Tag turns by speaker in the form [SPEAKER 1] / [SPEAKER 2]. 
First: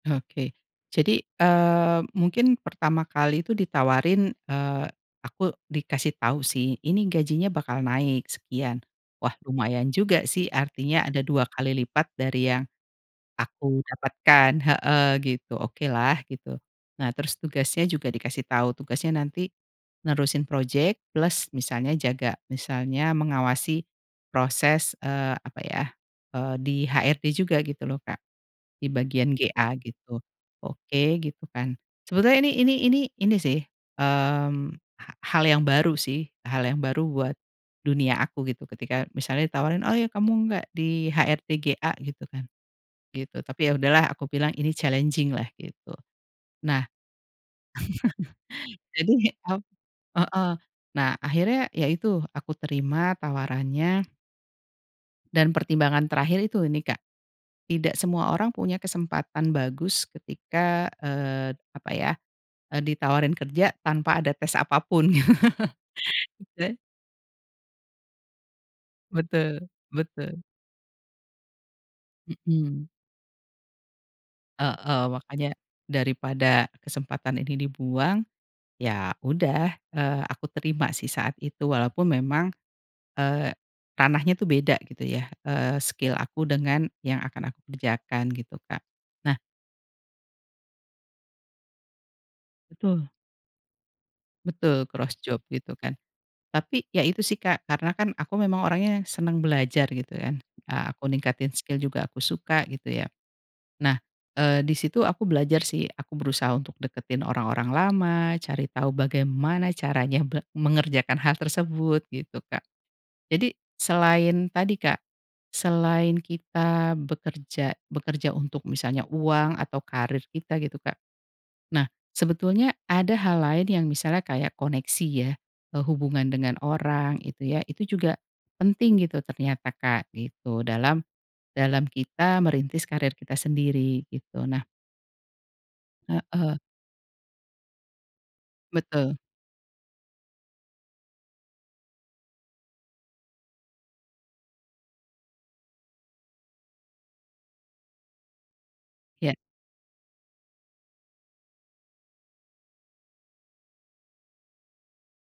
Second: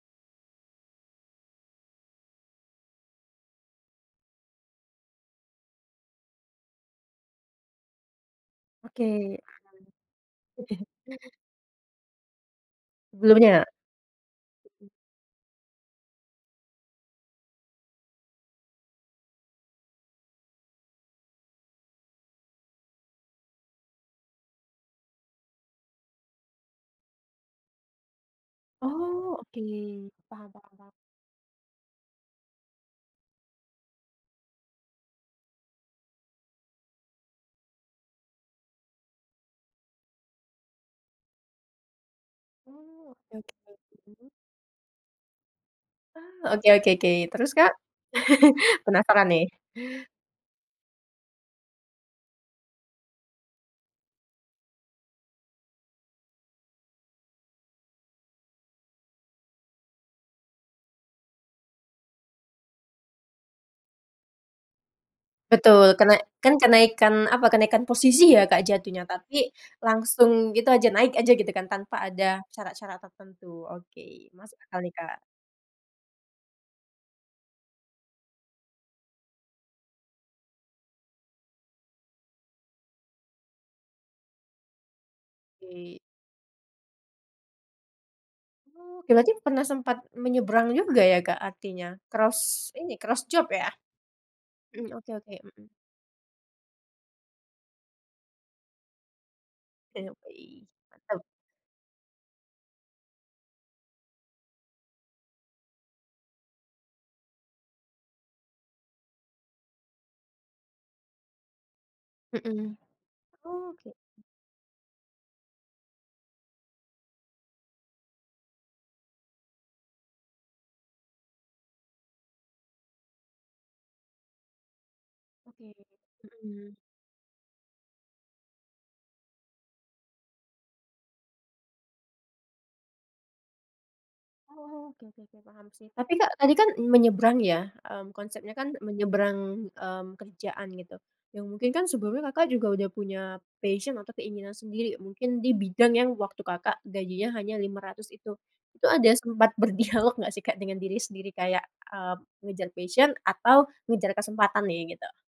[SPEAKER 1] Oke. Jadi, eee, mungkin pertama kali itu ditawarin, eee, aku dikasih tahu sih, ini gajinya bakal naik sekian. Wah
[SPEAKER 2] Oke.
[SPEAKER 1] lumayan juga sih, artinya ada 2 kali lipat dari yang
[SPEAKER 2] Sebelumnya.
[SPEAKER 1] aku dapatkan
[SPEAKER 2] Mhm.
[SPEAKER 1] heeh, gitu, oke lah, gitu. Nah terus tugasnya juga dikasih tahu, tugasnya nanti nerusin proyek, plus misalnya jaga, misalnya mengawasi proses, eee, apa ya, eee, di HRD juga gitu loh Kak, di bagian
[SPEAKER 2] Oh, oke.
[SPEAKER 1] GA gitu,
[SPEAKER 2] Paham paham paham.
[SPEAKER 1] oke gitu kan. Sebetulnya ini ini ini sih, mmm, ha hal yang baru sih, hal yang baru buat dunia aku gitu ketika misalnya ditawarin, "Oh ya kamu nggak di HRD GA?" Gitu kan,
[SPEAKER 2] Oh, oke
[SPEAKER 1] gitu tapi ya
[SPEAKER 2] oke,
[SPEAKER 1] udahlah, aku
[SPEAKER 2] terus?
[SPEAKER 1] bilang ini challenging lah gitu.
[SPEAKER 2] Oh, oke
[SPEAKER 1] Nah
[SPEAKER 2] oke oke. Terus Kak? Penasaran
[SPEAKER 1] jadi
[SPEAKER 2] nih.
[SPEAKER 1] ap heeh, nah akhirnya ya itu aku terima tawarannya dan pertimbangan terakhir itu nih Kak, tidak semua orang punya kesempatan bagus ketika, eee, apa ya, eee, ditawarin kerja tanpa ada tes apapun,
[SPEAKER 2] Betul, kene kan
[SPEAKER 1] gitu.
[SPEAKER 2] kenaikan, apa, kenaikan posisi ya Kak, jatuhnya, tapi
[SPEAKER 1] Betul, betul.
[SPEAKER 2] langsung gitu aja, naik aja gitu kan tanpa ada
[SPEAKER 1] Mhm.
[SPEAKER 2] syarat-syarat tertentu, oke, masuk sekali
[SPEAKER 1] Heeh,
[SPEAKER 2] Kak.
[SPEAKER 1] makannya, daripada kesempatan ini dibuang ya udah, eee, aku terima sih saat itu, walaupun memang, eee, ranahnya tuh beda gitu ya, eee,
[SPEAKER 2] Oke.
[SPEAKER 1] skill aku dengan yang akan aku kerjakan gitu, Kak.
[SPEAKER 2] Oh, berarti
[SPEAKER 1] Nah
[SPEAKER 2] pernah sempat menyeberang juga ya Kak artinya, cross ini,
[SPEAKER 1] Betul.
[SPEAKER 2] cross job ya? Mhm,
[SPEAKER 1] Betul,
[SPEAKER 2] oke
[SPEAKER 1] cross
[SPEAKER 2] oke,
[SPEAKER 1] job
[SPEAKER 2] mhm.
[SPEAKER 1] gitu kan. Tapi ya itu sih Kak, karena kan aku memang orangnya seneng belajar
[SPEAKER 2] Oke
[SPEAKER 1] gitu kan,
[SPEAKER 2] oke,
[SPEAKER 1] eee, aku
[SPEAKER 2] mantap.
[SPEAKER 1] ningkatin skill juga aku suka, gitu ya. Nah, eee di situ, aku belajar sih aku berusaha untuk deketin orang-orang lama, cari tahu bagaimana caranya be mengerjakan hal tersebut gitu, Kak.
[SPEAKER 2] Mhm.
[SPEAKER 1] Jadi
[SPEAKER 2] Oh gitu.
[SPEAKER 1] selain tadi Kak, selain kita bekerja bekerja untuk misalnya uang atau karir kita gitu Kak, nah sebetulnya ada hal lain yang misalnya kayak koneksi ya,
[SPEAKER 2] Oke.
[SPEAKER 1] eee, hubungan dengan
[SPEAKER 2] Mhm.
[SPEAKER 1] orang itu ya. Itu juga, penting gitu ternyata Kak, gitu, dalam, dalam kita merintis karir kita sendiri, gitu. Nah
[SPEAKER 2] Oh, oke oke oke, paham sih. Tapi Kak, tadi
[SPEAKER 1] Heeh.
[SPEAKER 2] kan menyeberang ya, mmm, konsepnya kan
[SPEAKER 1] Betul.
[SPEAKER 2] menyeberang, mmm, kerjaan gitu yang mungkin kan sebelumnya Kakak juga udah punya passion atau keinginan sendiri mungkin di bidang yang waktu Kakak gajinya hanya 500 itu. Itu ada
[SPEAKER 1] Iya.
[SPEAKER 2] sempat berdialog nggak sih Kak dengan diri sendiri kayak, eee, mengejar passion atau mengejar kesempatan nih, gitu?